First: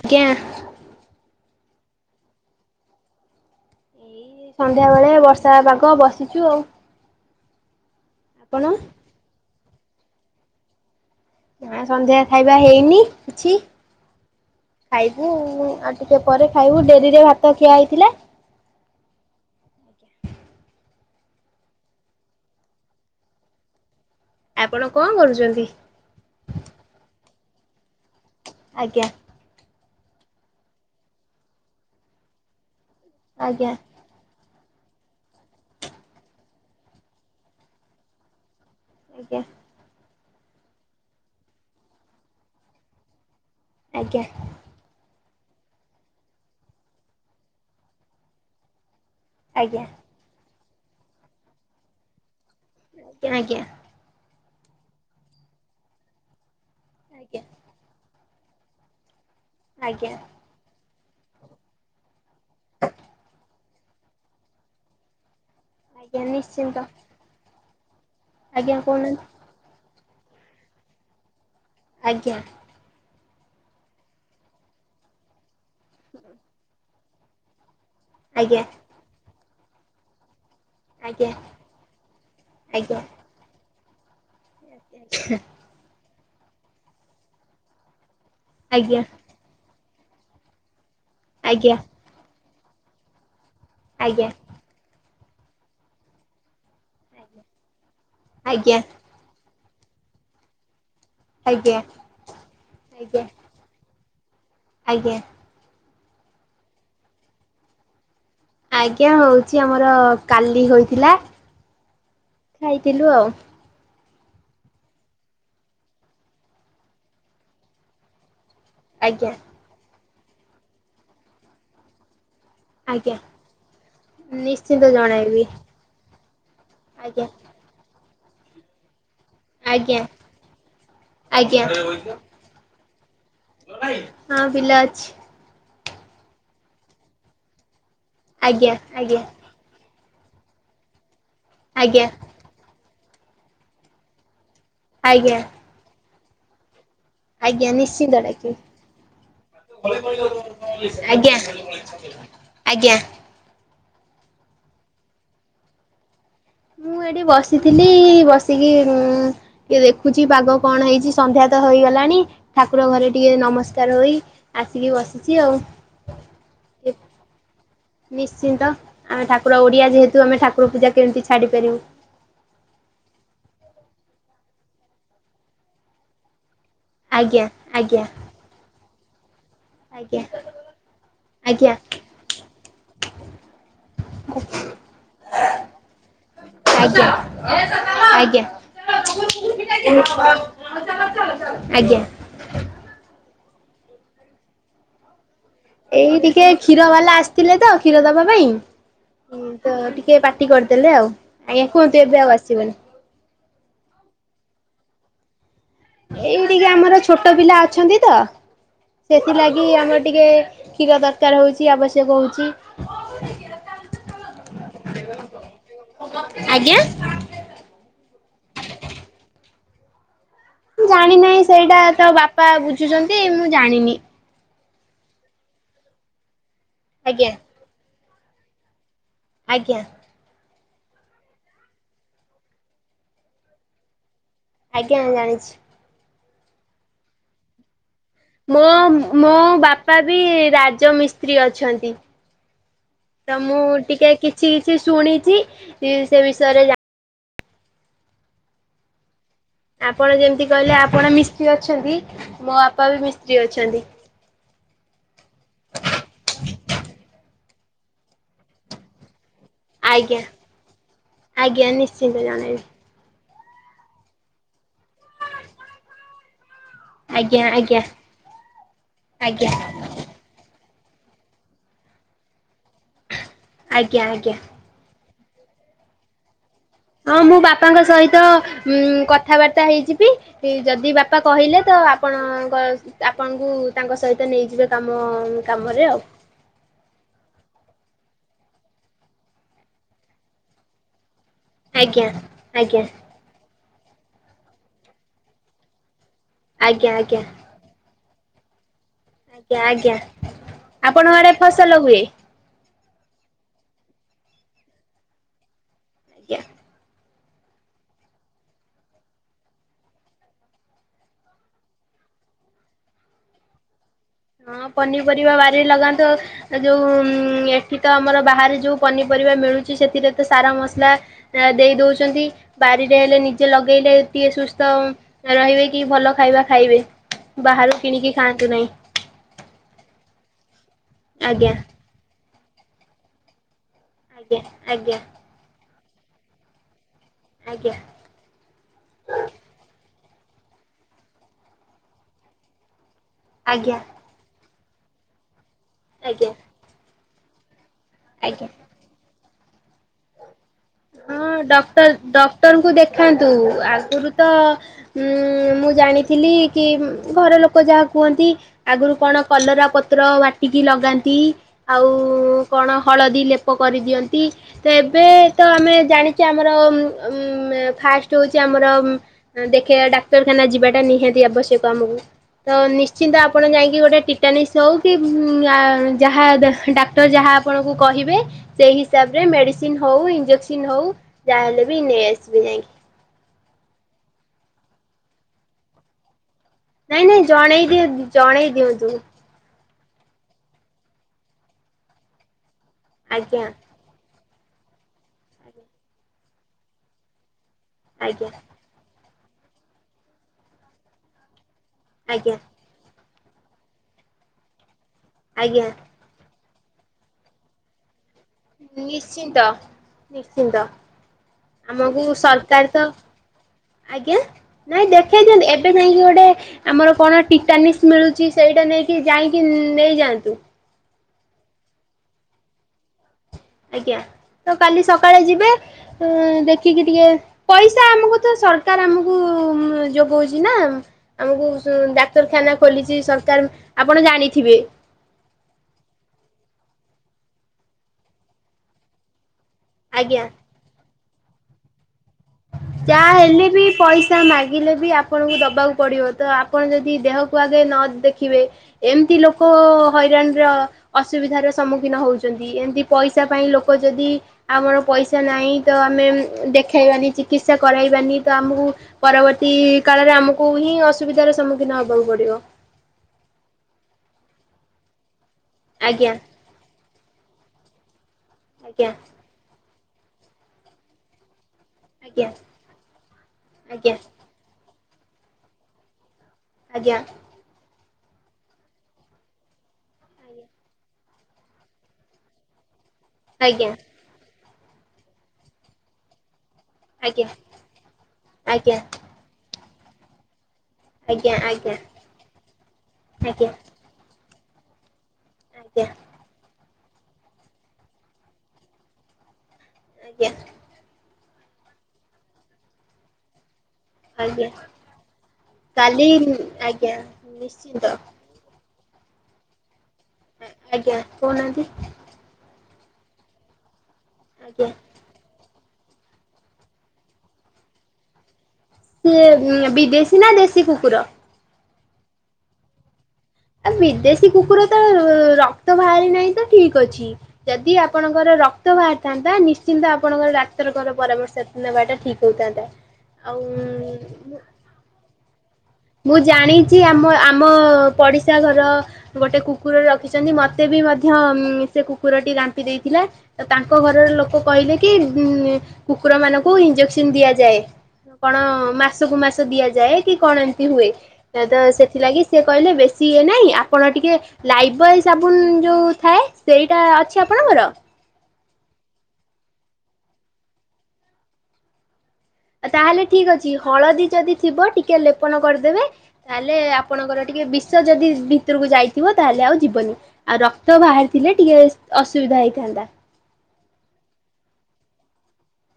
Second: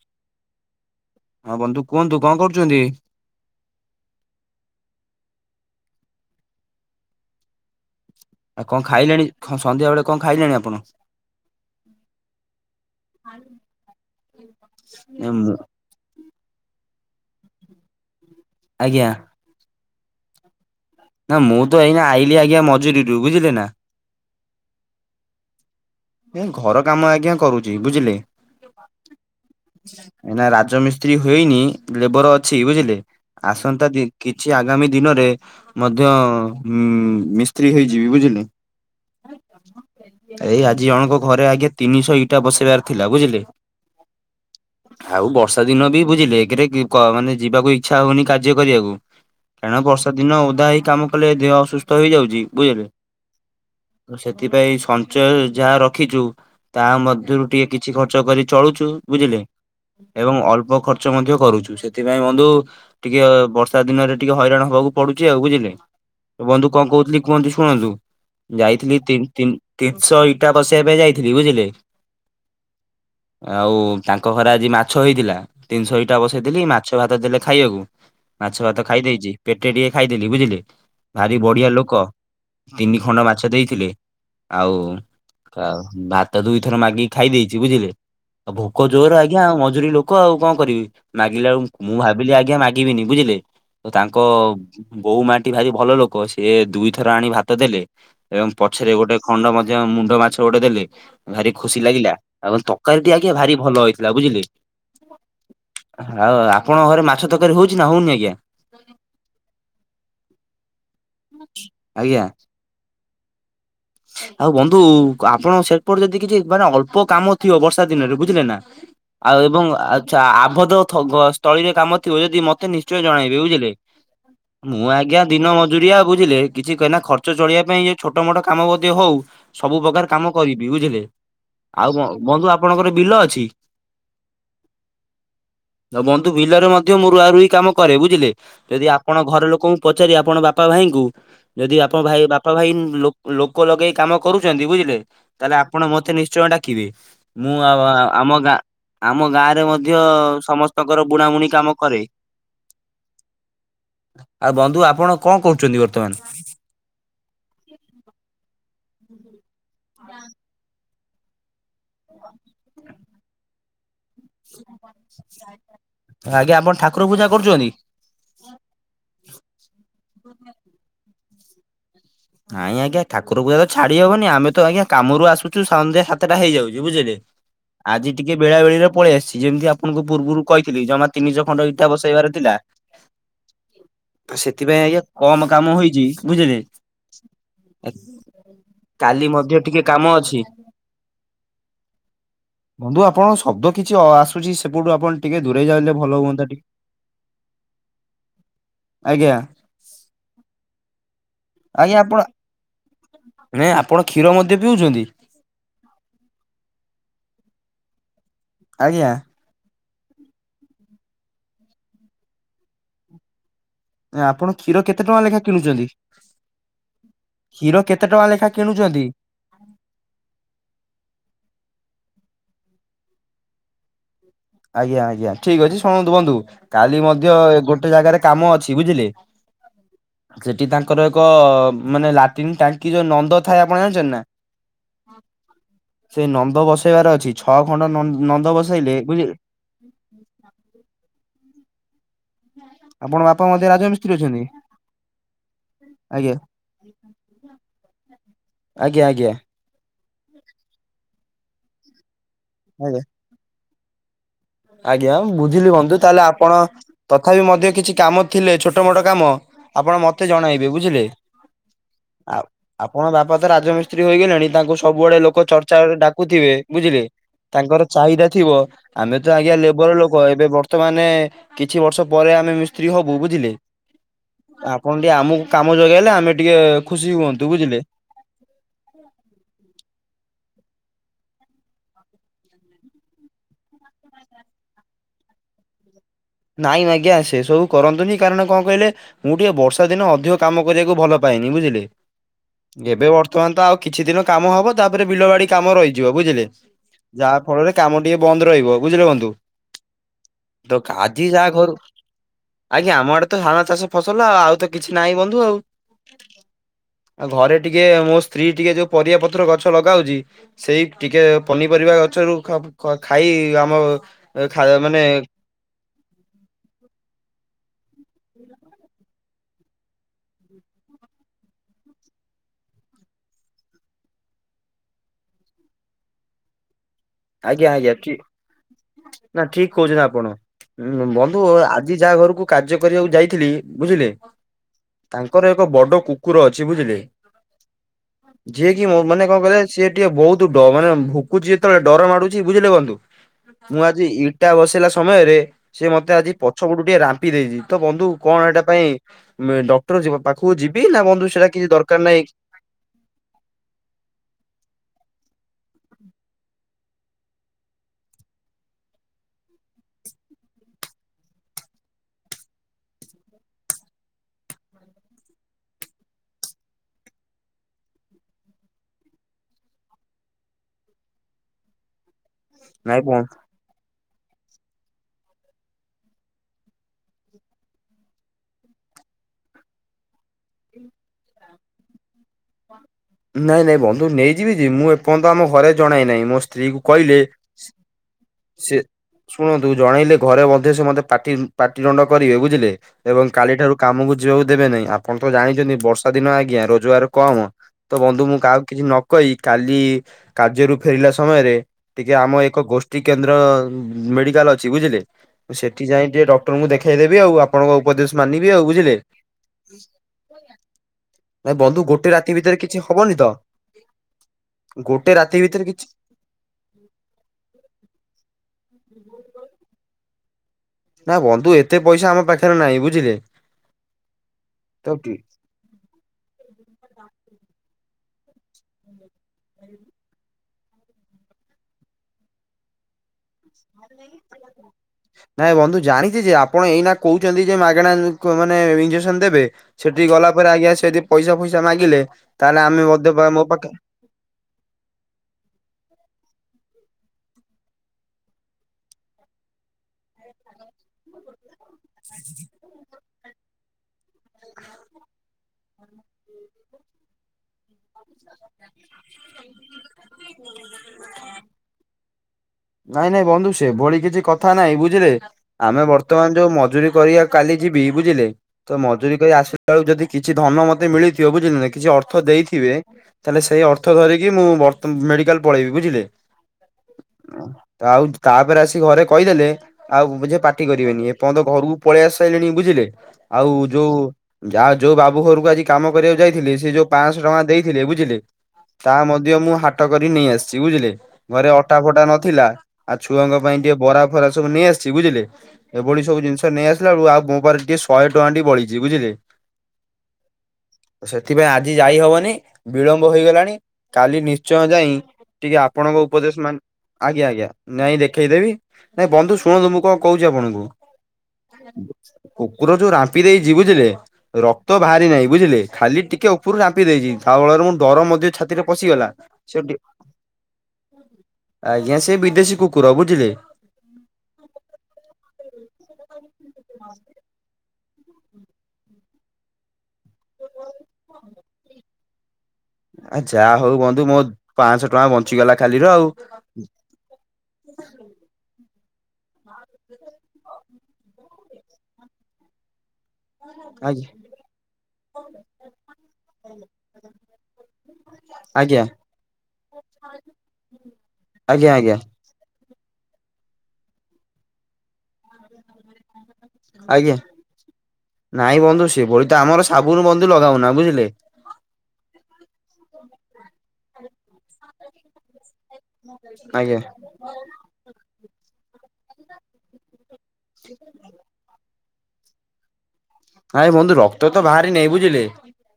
ଆଜ୍ଞା ହଁ ବନ୍ଧୁ କୁହନ୍ତୁ କଣ କରୁଚନ୍ତି? ଏଇ ସନ୍ଧ୍ୟାବେଳେ ବର୍ଷା ପାଗ, ବସିଚୁ ଆଉ। ଆଉ ଆପଣ? କଣ ଖାଇଲେଣି, ସନ୍ଧ୍ୟାବେଳେ କଣ ଖାଇଲେଣି ଆପଣ? ନା ସନ୍ଧ୍ୟା ଖାଇବା ହେଇନି କିଛି, ଖାଇବୁ ମୁଁ ଆ ଟିକେ ପରେ ଖାଇବୁ, ଡେରିରେ ଭାତ ଖିଆ ହେଇଥିଲା। ଆଜ୍ଞା। ନାଁ ମୁଁ ତ ଏଇନା ଆଇଲି ଆଜ୍ଞ ମଜୁରୀରୁୁ ବୁଝିଲେ ନା। ଆପଣ କଣ କରୁଚନ୍ତି? ଏଇ ଘର କାମ ଆଜ୍ଞା କରୁଚି, ବୁଝିଲେ। ଆଜ୍ଞା। ଏଇନା ରାଜମିସ୍ତ୍ରୀ ହେଇନି ଲେବର ଅଛି ବୁଝିଲେ, ଆଜ୍ଞା ଆସନ୍ତା ଦି କିଛି ଆଗାମୀ ଦିନରେ ମଧ୍ୟ ଉଁ ମିସ୍ତ୍ରୀ ହେଇଯିବି ବୁଝିଲେ। ଆଜ୍ଞା। ଏଇ ଆଜି ଜଣଙ୍କ ଘରେ ଆଜ୍ଞା ତିନିଶହ ଇଟା ବସେଇବାର ଥିଲା ବୁଝିଲେ। ଆଜ୍ଞା। ହଁ ଆଉ ବର୍ଷା ଦିନ ବି ବୁଝିଲେ, ଏକେରେ [unintelligible] ମାନେ ଯିବାକୁ ଇଚ୍ଛା ହଉନି କାର୍ଯ୍ୟ କରିବାକୁ। କାରଣ ଆଜ୍ଞା ବର୍ଷା ଦିନ ଓଦା ହେଇ କାମ କଲେ ଦେହ ଅସୁସ୍ଥ ହେଇଯାଉଛି, ବୁଝିଲେ! ଆଜ୍ଞା ଆଜ୍ଞା ସେଥିପାଇଁ ସଞ୍ଚୟ ଯାହା ରଖିଛୁ ତା ମଧ୍ୟରୁ ଟିକେ କିଛି ଖର୍ଚ୍ଚ କରି ଚଳୁଛୁ। ବୁଝିଲେ! ଆଜ୍ଞା ଏବଂ ଅଳ୍ପ ଖର୍ ର୍ଚ୍ଚ ମଧ୍ୟ କରୁଛୁ, ସେଥିପାଇଁ ବନ୍ଧୁ ଟିକେ ବର୍ଷା ଦିନରେ ଟିକେ ହଇରାଣ ହବାକୁ ପଡୁଛି ଆଉ। ବୁଝିଲେ! ଆଜ୍ଞା ବନ୍ଧୁ ନିଶ୍ଚିନ୍ତ କଣ କହୁଥିଲି, କୁହନ୍ତି ଶୁଣନ୍ତୁ। ଆଜ୍ଞା ଯାଇଥିଲି କହୁନାହାନ୍ତି ତିନ୍-ତିିନ୍ -ତିନିଶହ ଇ ଇଟା ବସେଇବା ପାଇଁ ଯାଇଥିଲି ବୁଝିଲେ! ଆଜ୍ଞା। ଆଉ, ତାଙ୍କ ଘରେ ଆଜି ମାଛ ହେଇଥିଲା। ତିନିଶହଟା ବସେଇଦେଲି ମା ମାଛ ଭାତ ଦେଲେ ଖାଇଆକୁ, ମାଛ ଆଜ୍ଞା ଭାତ ଖାଇ ଦେଇଛି। ପେଟେ ଟିଏ ଖାଇଦେଲି, ବୁଝିଲେ! ଆଜ୍ଞା ଭାରି ବଢିଆ ଲୋକ। ତିନି ଆଜ୍ଞା ଖଣ୍ଡ ମାଛ ଦେଇଥିଲେ। ଆଉ ଆଉ, ଭାତ ଦୁଇଥର ମାଗିକି ଖାଇ ଦେଇଛି। ବୁଝିଲେ! ଆଉ, ଭୋକ ଜୋର, ଆଇ ଆଜ୍ଞା, ମଜୁରୀ ଲୋକ ଆଉ କଣ କରିବି? ମାଗିଲା କୁ ଆଜ୍ଞା ମୁଁ ଭାବିଲି ଆଜ୍ଞା, ମାଗିବିନି ବୁଝିଲେ! ତ ଆଜ୍ଞା ତାଙ୍କ ଆଜ୍ଞା ବୋଉ ମାଟି ଭାରି ଭଲ ଲୋକ। ସିଏ ଦୁଇଥର ଆଣି ଭାତ ଦେଲେ। ଏବଂ ଆଜ୍ଞା ପଛରେ ଗୋଟେ ଖଣ୍ଡ ମଧ୍ୟ ମୁଣ୍ଡ ମାଛ ଗୋଟେ ଦେଲେ। ଭାରି ଖୁସି ଆଜ୍ଞା ଲାଗିଲା। ଆଉ କ ତକାରୀ ଟି ଆଜ୍ଞା ଭାରି ଭଲ ହେଇଥିଲା, ବୁଝିଲେ! ଆଜ୍ଞା। ଆଉ ଆପଣଙ୍କ ଘରେ ମାଛ ତକାରୀ ହଉଛି ନା ହଉନି ଆଜ୍ଞା? ଆଜ୍ଞା, ହଉଛି। ଆମର କାଲି ହୋଇଥିଲା, ଆଜ୍ଞା। ଖାଇଥିଲୁ ଆଉ। ଆଉ ବନ୍ଧୁ ଆପଣ ସେପଟେ ଯଦି କିଛି ମାନେ ଅଳ୍ପ କାମ ଥିବ, ବର୍ଷା ଦିନରେ ବୁଝିଲେ ନା ଆଜ୍ଞା। ଆଉ ଏବଂ ଆଚ୍ଛା ଆବଦ୍ଧ ଥ ଗ ସ୍ଥଳୀରେ କାମ ଥିବ ଯଦି ମତ୍ ମତେ ନିଶ୍ଚୟ ଆଜ୍ଞା ଜଣେଇବେ, ବୁଝିଲେ? ମୁଁ ନିଶ୍ଚିନ୍ତ ଆଜ୍ଞା ଜଣାଇବି ଦିନ ମଜୁରିଆ ଆଉ, ବୁଝିଲେ! କିଛି କହିନା ଆଜ୍ଞା ଖର୍ଚ୍ଚ ଚଳିବା ପାଇଁ ଇଏ ଛୋଟ ମୋଟ କାମ ମଧ୍ୟ ହଉ ସବୁ ଆଜ୍ଞା ପ୍ରକାର କାମ କରିବି, ବୁଝିଲେ! ଆଜ୍ଞା। ଆଉ ବ-ବନ୍ଧୁ ଆପଣଙ୍କର ବିଲ ଅଛି? ହଁ, ବିଲ ଅଛି। ବନ୍ଧୁ, ବିଲରେ ମଧ୍ୟ ମୁଁ ରୁଆ ରୁହି କାମ କରେ, ବୁଝିଲେ! ଆଜ୍ଞା ଯଦି ଆଜ୍ଞା ଆପଣ ଘର ଲୋକଙ୍କୁ ପଚାରିଏ ଆପଣ ବାପା ଭାଇଙ୍କୁ, ଯଦି ଆପଣ ଆଜ୍ଞା ଭାଇ ବାପା ଭାଇ ଲୋକ୍ ଲୋକ ଲଗେଇ କାମ କରୁଛନ୍ତି, ବୁଝିଲେ? ଆଜ୍ଞା ତା, ହେଲେ ଆପଣ ମତେ ନିଶ୍ଚୟ ଡାକିବେ। ମୁଁ, ଆଜ୍ଞା ଆଉ ନିଶ୍ଚିନ୍ତ ଆ-ଆମ ଡାକିବି। ଗାଁ ଆମ ଗାଁ ରେ ମଧ୍ୟ ସମସ୍ତଙ୍କର ବୁଣା ଆଜ୍ଞା। ବୁଣି କାମ କରେ। ଆଜ୍ଞା ଆଉ, ବନ୍ଧୁ ଆପଣ କଣ କହୁଛନ୍ତି, ବର୍ତ୍ତମାନ? ମୁଁ, ଏଠି ବସିଥିଲି-ଇ ବସିକି ଉମ୍ ଇଏ ଦେଖୁଛି ପାଗ କଣ ହେଇଛି? ସନ୍ଧ୍ୟା ତ ହୋଇଗଲାଣି, ଠାକୁର ଘରେ ଟିକିଏ ନମସ୍କାର ହୋଇ ଆସିକି ବସିଛି ଆଉ। ଆଜ୍ଞା, ଆପଣ ଠାକୁର ପୂଜା କରୁଛନ୍ତି। ନିଶ୍ଚିନ୍ତ, ଆମେ ଠାକୁର ଓଡିଆ ଯେହେତୁ, ଆମେ ଠାକୁର ପୂଜା କେମିତି ଛାଡି ପାରିବୁ? ନାଇଁ ଆଜ୍ଞା, ଠାକୁରପୁଜା ତ ଛାଡି ହବନି। ଆମେ ତ ଆଜ୍ଞା, କାମରୁ ଆସୁଛୁ ସଂଧ୍ୟା ସାତ୍ ତଟା ହେଇଯାଉଛି, ବୁଝିଲେ! ଆଜ୍ଞା ଆଜ୍ଞା ଆଜି ଟିକେ ବେଳାବେଳି ରେ ପଳେଇ ଆସିଛି। ଯେମିତି ଆପ୍ ଆପଣଙ୍କୁ ଆଜ୍ଞା ପୂର୍ବରୁ କହିଥିଲି, ଜମା ତିନିଶହ ଖଣ୍ଡ ଆଜ୍ଞା ଇଠା ବସେଇବାର ଥିଲା। ସେଥିପାଇଁ ଆଜ୍ଞା, କମ୍ କାମ ହେଇଛି, ବୁଝିଲେ! ଆଜ୍ଞା ଆଜ୍ଞା, କାଲି ମଧ୍ୟ ଟିକେ କାମ ଅଛି। [inaudible] ଆଜ୍ଞା। ବନ୍ଧୁ ଆପଣଙ୍କ ଶବ୍ଦ କିଛି ଅ-ଆସୁଛି, ସେପଟୁ ଆପଣ ଟିକ ଦୂରେ ଯାଉ ଏଇ ଟିକେ କ୍ଷୀର ବାଲା ଆସିଥିଲେ ତ, କ୍ଷୀର ଦବା ପାଇଁ, ଆଜ୍ଞା ହୁଁ। ତ ଟିକେ ପାର୍ଟି କରିଦେଲେ ଆଉ, ଆଜ୍ଞା କୁହନ୍ତୁ ଏବେ ଆଉ ଆସିବନି। ନାଇଁ, ଆପଣ କ୍ଷୀର ମଧ୍ୟ ପିଉଚନ୍ତି? ଏଇ ଟିକେ ଆମର ଛୋଟ ପିଲା ଅଛନ୍ତି ତ, ଆଜ୍ଞା। ସେଥିଲାଗି ଆମର ଟିକେ କ୍ଷୀର ଦରକାର ହଉଚି, ଆବଶ୍ୟକ ହୋଉଚି। ଆପଣ କ୍ଷୀର କେତେ ଟଙ୍କା ଲେଖାଁ କିଣୁଚନ୍ତି? ଆଜ୍ଞା ଖିର କେତେ ଟଙ୍କା ଲେଖାଁ କିଣୁଚନ୍ତି। ମୁଁ ଜାଣିିନାହିଁ ସେଇଟା, ତ ବାପା ବୁଝୁଚନ୍ତି ମୁଁ ଜାଣିନି। ଆଜ୍ଞା ଆଜ୍ଞା, ଠିକ ଅଛି ଶୁଣନ୍ତୁ ବନ୍ଧୁ, କାଲି ଆଜ୍ଞା ମଧ୍ୟ ଗୋଟେ ଜାଗାରେ କାମ ଅଛି, ବୁଝିଲେ? ଆଜ୍ଞା। ସେଠି ତାଙ୍କର ଏକ, ମାନେ ଲାଟି୍ନ୍ ଟାଙ୍କି ଯୋଉ ନନ୍ଦ ଥାଏ, ଆପଣ ଜାଣିଚନ୍ତି ନା? ଆଜ୍ଞା ଜାଣିଚି। ସେ ନନ୍ଦ ବସେଇବାର ଅଛି, ଛଅ ଖଣ୍ଡ ନନ୍ଦ ମୋ ବସେଇଲେ, ବୁଝିଲେ ମୋ ବାପା ବି ରାଜମିସ୍ତ୍ରୀ ଅଛନ୍ତି। ଆପଣ ତ, ବାପା ମୁଁ ମଧ୍ୟ ଟିକେ ରାଜମିସ୍ତ୍ରୀ ଅଛନ୍ତି କିଛି କିଛି ଶୁଣିଚି, ସେ ଆଜ୍ଞା। ବିଷୟରେ ଯା ଆଜ୍ଞା ଆଜ୍ଞା। ଆପଣ ଯେମିତି କହିଲେ ଆପଣ ମିସ୍ତ୍ରୀ ଅଛନ୍ତି, ମୋ ବାପା ଆଜ୍ଞା ବି ମିସ୍ତ୍ରୀ ଅଛନ୍ତି। ଆଜ୍ଞା, ବୁଝିଲି ବନ୍ଧୁ, ତାହେଲେ ଆପଣ ତଥାପି ମଧ୍ୟ କିଛି କାମ ଥିଲେ, ଛୋଟ ମୋଟ କାମ ଆପଣ ଆଜ୍ଞା ମତେ ଜଣେଇବେ, ବୁଝିଲେ? ଆଜ୍ଞା ନିଶ୍ଚିନ୍ତ ଆଉ ଜଣେଇବି ଆପଣଙ୍କ ବାପା ତ ରାଜମିସ୍ତ୍ରୀ ହେଇଗଲେଣି, ତାଙ୍କୁ ସବୁବେଳେ ଲୋକ ଚର୍ଚ୍ଚାରେ ଡାକୁଥିବେ। ବୁଝିଲେ, ଆଜ୍ଞା ତାଙ୍କର ଆଜ୍ଞା ଚାହିଦା ଥିବ, ଆମେ ତ ଆଜ୍ଞା ଲୋ ଲେବର ଲୋକ, ଏବେ ବର୍ତ୍ତମାନ, କିଛି ବର୍ଷ ପରେ ଆମେ ମିସ୍ତ୍ରୀ ହବୁ, ବୁଝିଲେ। ଆଜ୍ଞା ଆଜ୍ଞା। ଆପଣ ଟିକେ ଆମକୁ କାମ ଯୋଗେଇଲେ, ଆମେ ଟିକେ ଖୁସି ହଁ, ମୁଁ ହୁଅନ୍ତୁ ବୁଝିଲେ। ବାପାଙ୍କ ସହିତ ଉ କଥାବାର୍ତ୍ତା ହେଇଯିବି। ଯଦି ବାପା କହିଲେ ତ, ଆପଣଙ୍କ ଆପଣଙ୍କୁ, ତାଙ୍କ ସହିତ ନେଇଯିବେ କାମ କାମରେ ଆଉ। ନାଇଁ ଆଜ୍ଞା, ସେସବୁ କରନ୍ତୁନି କାରଣ କଣ କହିଲେ, ମୁଁ ଟିକେ ବର୍ଷା ଦିନ ଅଧିକ କାମ କରିବାକୁ ଭଲ ପାଏନି, ବୁଝିଲେ? ଆଜ୍ଞା ଆଜ୍ଞା। ଏବେ ବର ର୍ତ୍ତମାନ ଆଉ କିଛି ଦିନ କାମ ହବ, ତାପରେ ବିଲ ବାଡି କାମ ରହିଯିବ ବୁଝିଲେ? ଆଜ୍ଞା ଆଜ୍ଞା। ଯାହା ଫଳରେ କାମ ଟିକେ ବନ୍ଦ ରହିବ, ବୁଝିିଲେ ବନ୍ଧୁ। ଆଜ୍ଞା ଆଜ୍ଞା ଆପଣଙ୍କ ଆଡେ ତା ଘରୁ, ଫସଲ ହୁଏ? ଆଜ୍ଞା, ଆମ ଆଡେ ତ ଧାନ ଚାଷ ଫସଲ, ଆଉ ତ କିଛି ନାହିଁ ବନ୍ଧୁ ଆଉ। ଆଜ୍ଞା ଆଉ ଘରେ ଟିକେ ମୋ ସ୍ତ୍ରୀ ଟିକେ ଯୋଉ ପରିବା ପତ୍ର ଗଛ ଲଗାଉଚି ସେଇ ଟିକେ ପନିପରିବା ଗଛରୁ ଖପ-ଖ-ଖାଇ ଆମ ହଁ ଖା ମାନେ ପନିପରିବା ଲଗାନ୍ତୁ, ଯୋଉ ଏଠି ତ ଆମର ବାହାରେ ଯୋଉ ପନିପରିବା ମିଳୁଚି, ସେଥିରେ ତ ସାର ମସଲା ଦେଇ ଦଉଚନ୍ତି, ବାରିରେ ହେଲେ ନିଜେ ଲଗେଇଲେ ଟିକେ ସୁସ୍ଥ ମ ରହିବେ କି, ଭଲ ଖାଇବା ଖାଇବେ। ଆଜ୍ଞା ବାହାରୁ ଆଜ୍ଞା କିଣିକି ଠି, ଖାଆନ୍ତୁ ନାହିଁ ନା ଠିକ୍ କହୁଚନ୍ତି ଆପଣ। ବନ୍ଧୁ ଆଜ୍ଞା ଆ ଆଜି ଯାହା ଘରକୁ କାର୍ଯ୍ୟ କରିଆକୁ ଯାଇଥିଲି, ବୁଝିଲେ? ଆଜ୍ଞା ଆଜ୍ଞା ତାଙ୍କ ତାଙ୍କର ଏକ ବଡ କୁକୁର ଅଛି, ବୁଝିଲେ? ଆଜ୍ଞା। ଯିଏ କିି, ମାନେ କଣ କହିଲେ, ସିଏ ଟିକେ ବହୁତ ଡ ମାନେ ଭୁକୁଛି ଯେତେବେଳେ ଡର ମାଡୁଚି ବୁଝିଲେ ବନ୍ଧୁ, ଆଜ୍ଞା ମୁଁ ଆଜି ଇଟା ବସେଇଲା ସମୟରେ, ସେ ମତେ ଆଜ୍ଞା ଆଜି ପ ପଛପଟୁ ଟିକେ ରାମ୍ପି ଦେଇଚି, ତ ବନ୍ଧୁ, କଣ ଆଜ୍ଞା ଏଟା ପାଇଁ ମେ ଡକ୍ଟର ଯିବ ପା କୁ ଯିବି ନା ବନ୍ଧୁ ହଁ ସେଟା କି ଡକ୍ଟର ଦରକାର ନାଇଁ। ଡକ୍ଟରଙ୍କୁ ଦେଖାନ୍ତୁ, ଆଗୁରୁ ତ ଉଁ ମୁଁ ଜାଣିଥିଲି କି ଘର ଲୋକ ଯାହା କୁହନ୍ତି ଆଗୁରୁ କଣ କଲରା ପତ୍ର ବାଟିକି ଲଗାନ୍ତି। ଆଉ କଣ ହଳଦୀ ଲେପ କରିଦିଅନ୍ତି, ତ ଏବେ ତ ଆମେ ଜାଣିଚେ ଆମର ମ ମ ଫାଷ୍ଟ ହଉଚି ଆମର ଦେଖେଆ, ଡାକ୍ତରଖାନା ଯିବାଟା ନିହାତି ଆବଶ୍ୟକ ଆମକୁ। ତ ନାଇଁ ନିଶ୍ଚିନ୍ତ ବନ୍ଧୁ ଆପଣ ଯାଇକି ଗୋଟେ ଟୀ ଟୀଟାନିସ୍ ହୋଉ କି ଉ ଆ ଯାହା ଡାକ୍ଟର ଯାହା ଆପଣଙ୍କୁ କହିବେ ସେଇ ହିସାବରେ ମେଡିସିନ ହଉ ଇଂଜେକ୍ସିନ ହଉ ଯାହାହେଲେ ବି ନେଇ ଆସିବେ ଯାଇଁ। ନାଇଁ ନାଇଁ ବନ୍ଧୁ ନେଇଯିବି ଯେ, ମୁଁ ଏପର୍ଯ୍ୟନ୍ତ ଆମ ଘରେ ଜଣାଇ ନାହିଁ ମୋ ସ ନାଇଁ ନାଇଁ ଜଣେଇ ଦିଅତୁ ଜଣେଇ ସେ ଦିଅନ୍ତୁ। ଶୁଣନ୍ତୁ ଜଣେଇଲେ ଘରେ ମଧ୍ୟ ସେ ମତେ ପାଟି ପାଟି ତୁଣ୍ଡ କରିବେ ବୁଝିଲେ ଏବଂ ଆଜ୍ଞା। କାଲିଠାରୁ କାମକୁ ଯିବାକୁ ଦେବେ ନାହିଁ ଆପଣ ତ ଜାଣିଚନ୍ତି ବର୍ଷା ଦିନ ଆଜ୍ଞା ରୋଜଗାର କମ୍ ତ ବନ୍ଧୁ ଆଜ୍ଞା ମୁଁ କାଆକୁ କିଛି ନ କଇ କାଲି କାର୍ଯ୍ୟରୁ ଫେରିଲା ସମୟରେ ଟିକେ ଆମ ଆଜ୍ଞା ଏକ ଗୋଷ୍ ଟି କେନ୍ଦ୍ର ମେଡିକାଲ ଅଛି ବୁଝିଲେ, ଆଜ୍ଞା ସେଠି ଯାଇ ଟିକେ ଡକ୍ଟରଙ୍କୁ ଦେଖେଇ ଦେବି ଆଉ, ଆପଣଙ୍କ ଉପଦେଶ ମାନିବି ଆଉ, ବୁଝିଲେ। ନିଶ୍ଚିନ୍ତ ନିଶ୍ଚିନ୍ତ ନା ବନ୍ଧୁ ଆମକୁ ଗୋଟେ ରାତି ଭିତରେ ସରକାର କିଛି ହବନି ତ? ଆଜ୍ଞା, ନାଇଁ ଗୋଟେ ଦେଖେଇ ରାତି ଦିଅନ୍ତୁ ଭିତରେ ଏବେ କିଛି ଯାଇଁକି ଗୋଟେ ଆମର କଣ ଟିଟାନିସ୍ ମିଳୁଚି ସେଇଟା ନେଇକି ଯାଇକି ନେଇଯାଆନ୍ତୁ। ନା ବନ୍ଧୁ ଏତେ ପଇସା ଆମ ପାଖରେ ନାହିଁ ବୁଝିଲେ। ଆଜ୍ଞା, ତ କାଲି ସକାଳେ ଯିବେ ଅ ଦେଖିକି ଟିକେ ପଇସା ଆମକୁ ତ ସରକାର ଆମକୁ ଯୋଗଉଚି ନା। ଆମକୁ ସୁ ଡାକ୍ତରଖାନା ଖୋଲିଚି ସରକାର। ଆପଣ ଜାଣିଥିବେ [unintelligible] ନାଇଁ ବନ୍ଧୁ ଜାଣିଚି ଯେ, ଆପଣ ଏଇନା କହୁଚନ୍ତି ଯେ ମାଗଣା କ ମାନେ ଇଞ୍ଜେକସନ ଦେବେ। ସେଠିକି ଆଜ୍ଞା। ଗଲା ପରେ ଆଜ୍ଞା ସେ ଯଦି ପଇସା ଫଇସା ମାଗିଲେ ତାଲେ ଆମେ ମଧ୍ୟ ମୋ ପାଖେ ସା ମାଗିଲେ ବି ଆପଣଙ୍କୁ ଦବାକୁ ପଡ଼ିବ ତ ଆପଣ ଯଦି ଦେହକୁ ଆଗେ ନ ଦେଖିବେ ଏମତି ଲୋକ ହଇରାଣରେ ଅସୁବିଧାର ସମ୍ମୁଖୀନ ହଉଚନ୍ତି, ଏମତି ପଇସା ପାଇଁ ଲୋକ ଯଦି ଆମର ପଇସା ନାଇଁ ତ ଆମେ ଉ ଦେଖେଇବାନି ଚି ଚିକିତ୍ସା କରାଇବାନି ତ ଆମକୁ ପରବର୍ତ୍ତୀ କାଳରେ ଆମକୁ ହିଁ ଅସୁବିଧାର ସମ୍ମୁଖୀନ ହବାକୁ ପଡିବ। ନାଇଁ ନାଇଁ ବନ୍ଧୁ ସେଭଳି କିଛି କଥା ନାଇଁ ବୁଝିଲେ, ଆମେ ଆଜ୍ଞା ବର୍ତ୍ତମାନ ଯୋଉ ମଜୁରୀ କରିଆକୁ କାଲି ଯିବି ବୁଝିଲେ, ତ ଆଜ୍ଞା ମଜୁରୀ କରି ଆସିଲା ବେଳକୁ ଯଦି କିଛି ଧନ ମତେ ମିଳି ଯିବ ବୁଝିଲେ ନା କିଛି ଅର୍ଥ ଆଜ୍ଞା ଦେଇଥିବେ ତାହେଲେ ସେଇ ଆଜ୍ଞା ଅର୍ଥ ଧରି କି ମୁଁ ବରତ ମେଡିକାଲ ପଳେଇବି ବୁଝିଲେ। ଆଜ୍ଞା। ହଁ ତାଉତ୍ ତାପରେ ଆସିିକି ଘରେ କହିଦେଲେ ଆଉ ବୁଝେ ପାଟି କରିବେନି ଏପନ୍ତ ଘରକୁ ପଳେଇ ଆସି ସାଇଲେଣି ବୁଝିଲେ। ଆଉ ଆଜ୍ଞା ଯୋଉ ଯା ଯୋଉ ବାବୁ ଘରକୁ ଆଜି କାମ କରିବାକୁ ଯାଇଥିଲି ସେ ଯୋଉ ପାଆଁଶ ଆଜ୍ଞା ଟଙ୍କା ଦେଇଥିଲେ ବୁଝିଲେ ଆଜ୍ଞା ତା ଆଜ୍ଞା ମଧ୍ୟ ମୁଁ ହାଟ କରି ନେଇ ଆସିଛି ବୁଝିଲେ। ଆଜ୍ଞା ଆଜ୍ଞା। ତା ନଥିଲା ଆଉ ଛୁଆଙ୍କ ଆଜ୍ଞା ପାଇଁ ଟିକେ ବରା ଫରା ସବୁ ନେଇଆସିଛି ବୁଝିଲେ ଏଭଳି ସବୁ ଜିନିଷ୍ ଷ ନେଇ ଆସିଲା ବେଳୁ ଆଉ ମୋ ପାରେ ଟିକେ ଶହେ ଟଙ୍କା ଟେ ବଳିଛି ବୁଝିଲେ। ଆଜ୍ଞା। ସେଥିପାଇଁ ଆଜି ଯାଇ ହବନି ବିଳମ୍ବ ହୋଇଗଲାଣି। କାଲି ଆଜ୍ଞା ନିଶ୍ଚୟ ଯାଇଁ ଟିକେ ଆପଣଙ୍କ କାଲି ଉପଦେଶ ମାନ୍ ଆଜ୍ଞା ଆଜ୍ଞା ନାଇଁ ଦେଖେଇଦେବି। ନାଇଁ ବନ୍ଧୁ ଶୁଣନ୍ତୁ ମୁଁ କଣ କହୁଛି ଆପଣଙ୍କୁ। ଆଜ୍ଞା କହୁନାହାନ୍ତି କୁକୁର ଯୋଉ ରାମ୍ପି ଦେଇଚି ବୁଝିଲେ ଆଜ୍ଞା ରକ୍ତ ବାହାରି ନାହିଁ ବୁଝିଲେ ଖାଲି ଟିକେ ଉପରୁ ରାମ୍ପି ଦେଇଚି ତା ଫଳରେ ମୁଁ ଡର ମଧ୍ୟ ଛାତିରେ ପଶିଗଲା ସେ ସିଏ ଟି- ବିଦେଶୀ ନା ଦେଶୀ କୁକୁର? ଆଜ୍ଞା ସେ ବିଦେଶୀ କୁକୁର ବୁଝିଲେ ଆ ବିଦେଶୀ କୁକୁର ତ ରକ୍ତ ବାହାରି ନାହିଁ ତ ଠିକ୍ ଅଛି। ଯଦି ଆପଣଙ୍କର ରକ୍ତ ବାହାରିଥାନ୍ତା ନିଶ୍ଚିନ୍ତ ଆପଣଙ୍କର ଡାକ୍ତରଙ୍କର ପରାମର୍ଶ ନବାଟା ଠିକ୍ ହୋଉଥାନ୍ତା। ଆ ଯା ହଉ ବନ୍ଧୁ ମୋ ପାଞ୍ଚଶହ ଟଙ୍କା ବଞ୍ଚିଗଲା ଖାଲିର ମୁଁ ଜାଣିଚି ଆମ ଆମ ପଡ଼ିଶା ଘର ଗୋଟେ କୁକୁର ରଖିଚନ୍ତି ମତେ ବି ମଧ୍ୟ ଉଁ ସେ କୁକୁରଟି ରାମ୍ପି ଦେଇଥିଲା ତାଙ୍କ ଆଜ୍ଞା ଘରର ଲୋକ କହିଲେ କି ଉଁ କୁକୁରମାନଙ୍କୁ ଇଞ୍ଜେକ୍ସନ ଦିଆଯାଏ। ସେ କଣ ଆଜ୍ଞା ମାସକୁ ମାସ ଦିଆଯାଏ କି କଣ ଏମିତି ହୁଏ ଦେଦ ଆଜ୍ଞା ଆଜ୍ଞା ସେଥିଲାଗି କି ସେ କହିଲେ ବେଶୀ ଇଏ ନାହିଁ ଆପଣ ଟିକେ ଲାଇବଏ ସାବୁନ ଯୋଉ ଥାଏ ସେଇଟା ଅଛି ଆଜ୍ଞା ଆପଣଙ୍କର? ନାଇଁ ବନ୍ଧୁ ସେଭଳି ତ ଆମର ସାବୁନ ବନ୍ଧୁ ଲଗାହୁଏନା ବୁଝିଲେ ତା ହେଲେ ଠିକ୍ ଅଛି ହଳଦୀ ଯଦି ଥିବ ଟିକେ ଲେପନ କରିଦେବେ ତାହେଲେ ଆଜ୍ଞା। ଆପଣଙ୍କର ଟିକେ ବିସ୍ ଛ ଯଦି ଭିତରକୁ ଯାଇଥିବ ତାହେଲେ ଆଉ ଯିବନି ଆଉ ରକ୍ତ ବାହାରିଥିଲେ ଟିକେ ଅସୁବିଧା ହେଇଥାନ୍ତା। ନାଇଁ ବନ୍ଧୁ ରକ୍ତ ତ ବାହାରି ନେଇଁ ବୁଝିଲେ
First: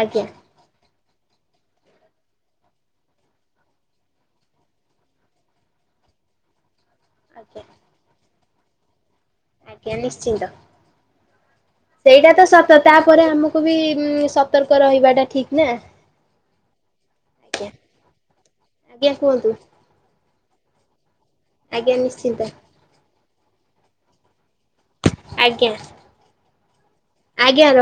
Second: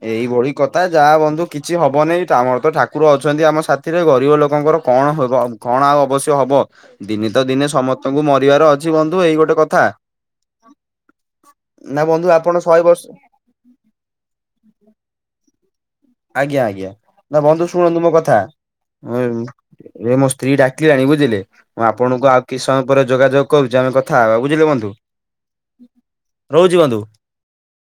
ଆଜ୍ଞା ଏଇଭଳି କଥା ଯାହା ବନ୍ଧୁ କିଛି ହବନେଇଁ ତ ଆମର ତ ଠାକୁର ଅଛନ୍ତି ଆମ ସାଥିରେ ଗରିବ ଲୋକଙ୍କର କଣ ହେବ। କଣ ଆଉ ଅବଶ୍ୟ ହବ ଦିନେ ତ ଆଜ୍ଞା। ଦିନେ ସମସ୍ତଙ୍କୁ ମରିବାର ଅଛି ବନ୍ଧୁ ଏଇ ଗୋଟେ କଥା ଆଜ୍ଞା ନିଶ୍ଚିନ୍ତ ନା ବନ୍ଧୁ ସେଇଟା ତ ଆପଣ ସତ ଶହେ ବର୍ଷ ତାପରେ ଆମକୁ ବି ମଁ ସତର୍କ ରହିବାଟା ଠିକ୍ ନା। ଆଜ୍ଞା ଆଜ୍ଞା ନା ବନ୍ଧୁ ଆଜ୍ଞା ଶୁଣନ୍ତୁ ମୋ କଥା। ଆଜ୍ଞା ଏମ କୁହନ୍ତୁ ଏ ମୋ ସ୍ତ୍ରୀ ଡାକିଲାଣି ବୁଝିଲେ ମୁଁ ଆଜ୍ଞା ଆପଣଙ୍କୁ ନିଶ୍ଚିନ୍ତ ଆଉ କିସ୍ ସମ ପରେ ଯୋଗାଯୋଗ କରୁ ଆମେ କଥା ବୁଝିଲେ ବନ୍ଧୁ। ଆଜ୍ଞା। ରହୁଚି ବନ୍ଧୁ। ଆଜ୍ଞା ର